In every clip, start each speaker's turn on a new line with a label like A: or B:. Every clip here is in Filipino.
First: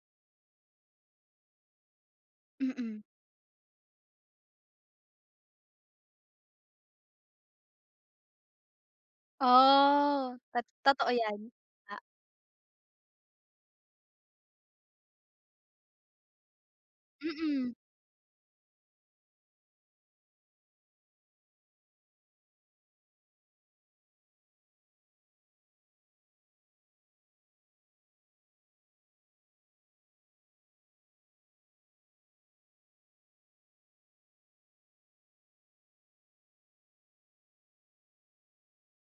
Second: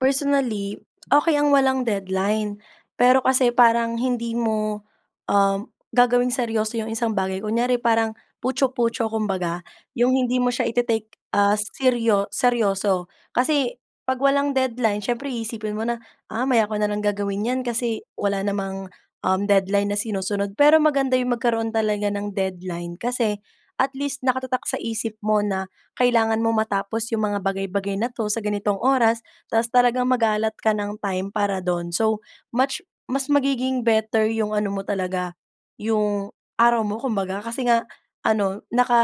A: Personally okey ang walang deadline.
B: Mm.
A: Pero kasi parang hindi mo, um, gagawing seryoso yung isang bagay kunyari parang puchu-puchu kumbaga, yung
B: Oh,
A: hindi mo siya
B: tot totoo
A: ite-take
B: iyan.
A: as
B: Ah
A: seryo seryoso kasi kapag walang deadline siyempre iisipin mo na, ah, maya ko nalang gagawin iyan
B: Mm.
A: kasi wala namang, um, deadline na sinusunod pero maganda yung magkaroon talaga ng deadline kasi, at least nakatatak sa isip mo na kailangan mong matapos yung mga bagay-bagay na ito sa ganitong oras. Tapos talagang mag-a-allot ka ng time para dun so much mas magiging better yung ano mo talaga, yung araw mo kumbaga kasi nga, ano, naka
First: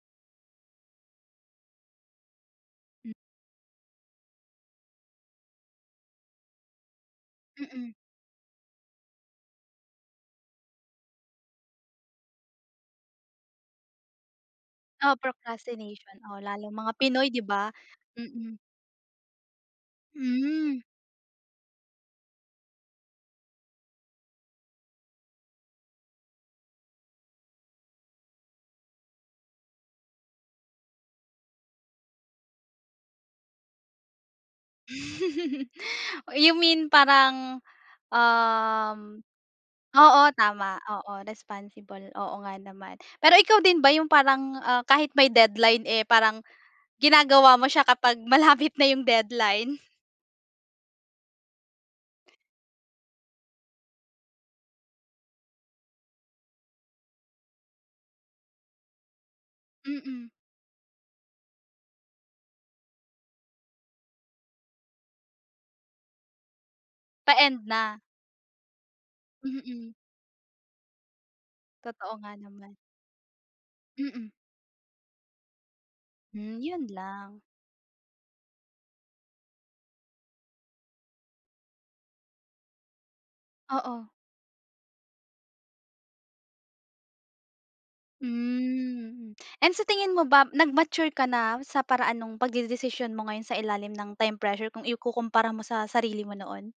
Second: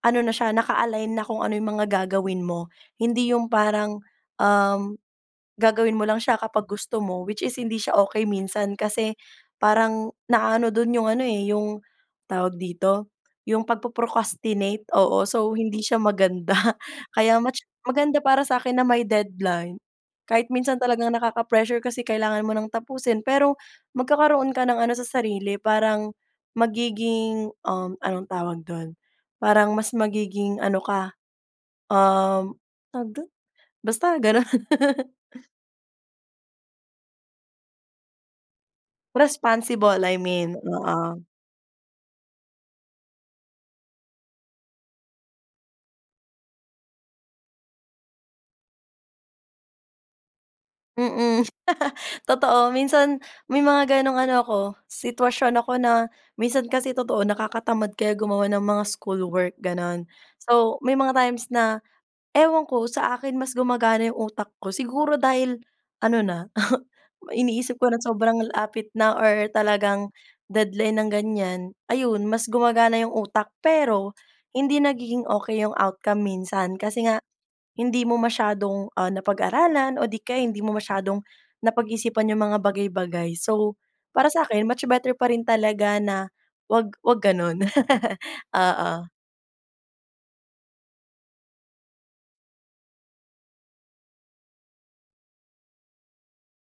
A: ano na siya naka-align na kung ano yung mga gagawin mo, hindi yung parang, um, gagawin mo lang siya kapag gusto mo which is hindi
B: Mm.
A: siya okey minsan kasi parang na-a-ano dun yung ano eh, yung tawag dito? Yung pag po-procrastinate,
B: O
A: oo so hindi siya
B: procrastination oh
A: maganda
B: lalong mga Pinoy
A: kaya
B: 'di
A: much
B: ba?
A: maganda para
B: Mm.
A: sa akin na may deadline kahit minsan
B: Mm.
A: talagang nakaka-pressure kasi kailangan mo ng tapusin pero magkakaroon ka ng ano sa sarili, parang, magiging, um, anong tawag dun, parang mas magiging ano ka, um, tawag dun? Basta ganun.
B: You mean parang, um
A: Responsible I
B: oo
A: mean,
B: tama, oo
A: oo.
B: responsible oo nga naman. Pero ikaw din ba yung parang, ah, kahit may deadline eh parang, ginagawa mo siya kapag malapit na yung deadline?
A: Mm, totoo minsan may mga ganung ano ako sitwasyon ako na minsan kasi totoo nakakatamad kaya gumawa ng mga schoolwork ganun.
B: Mm.
A: So may mga times na ewan ko sa akin mas gumagana yung utak ko siguro dahil ano na, may
B: Pa-end
A: iniisip ko
B: na?
A: ng sobrang lapit na or
B: Mhm.
A: talagang, deadline ng ganyan
B: Totoo
A: ayun
B: nga
A: mas
B: naman.
A: gumagana yung utak. Pero,
B: Mm.
A: hindi nagiging okey yung outcome
B: Hmm,
A: minsan
B: yun
A: kasi nga,
B: lang.
A: hindi mo masyadong, ah, napag-aralan o di kaya hindi mo masyadong napag-isipan yung mga bagay-bagay so
B: Oo.
A: para sa akin much better pa rin talaga na wag wag ganun. Oo.
B: Mm, and sa tingin mo ba nag-mature ka na sa paraan nung pagdedesisyon mo ngayon sa ilalim ng time pressure kung ikukumpara mo sa sarili mo noon?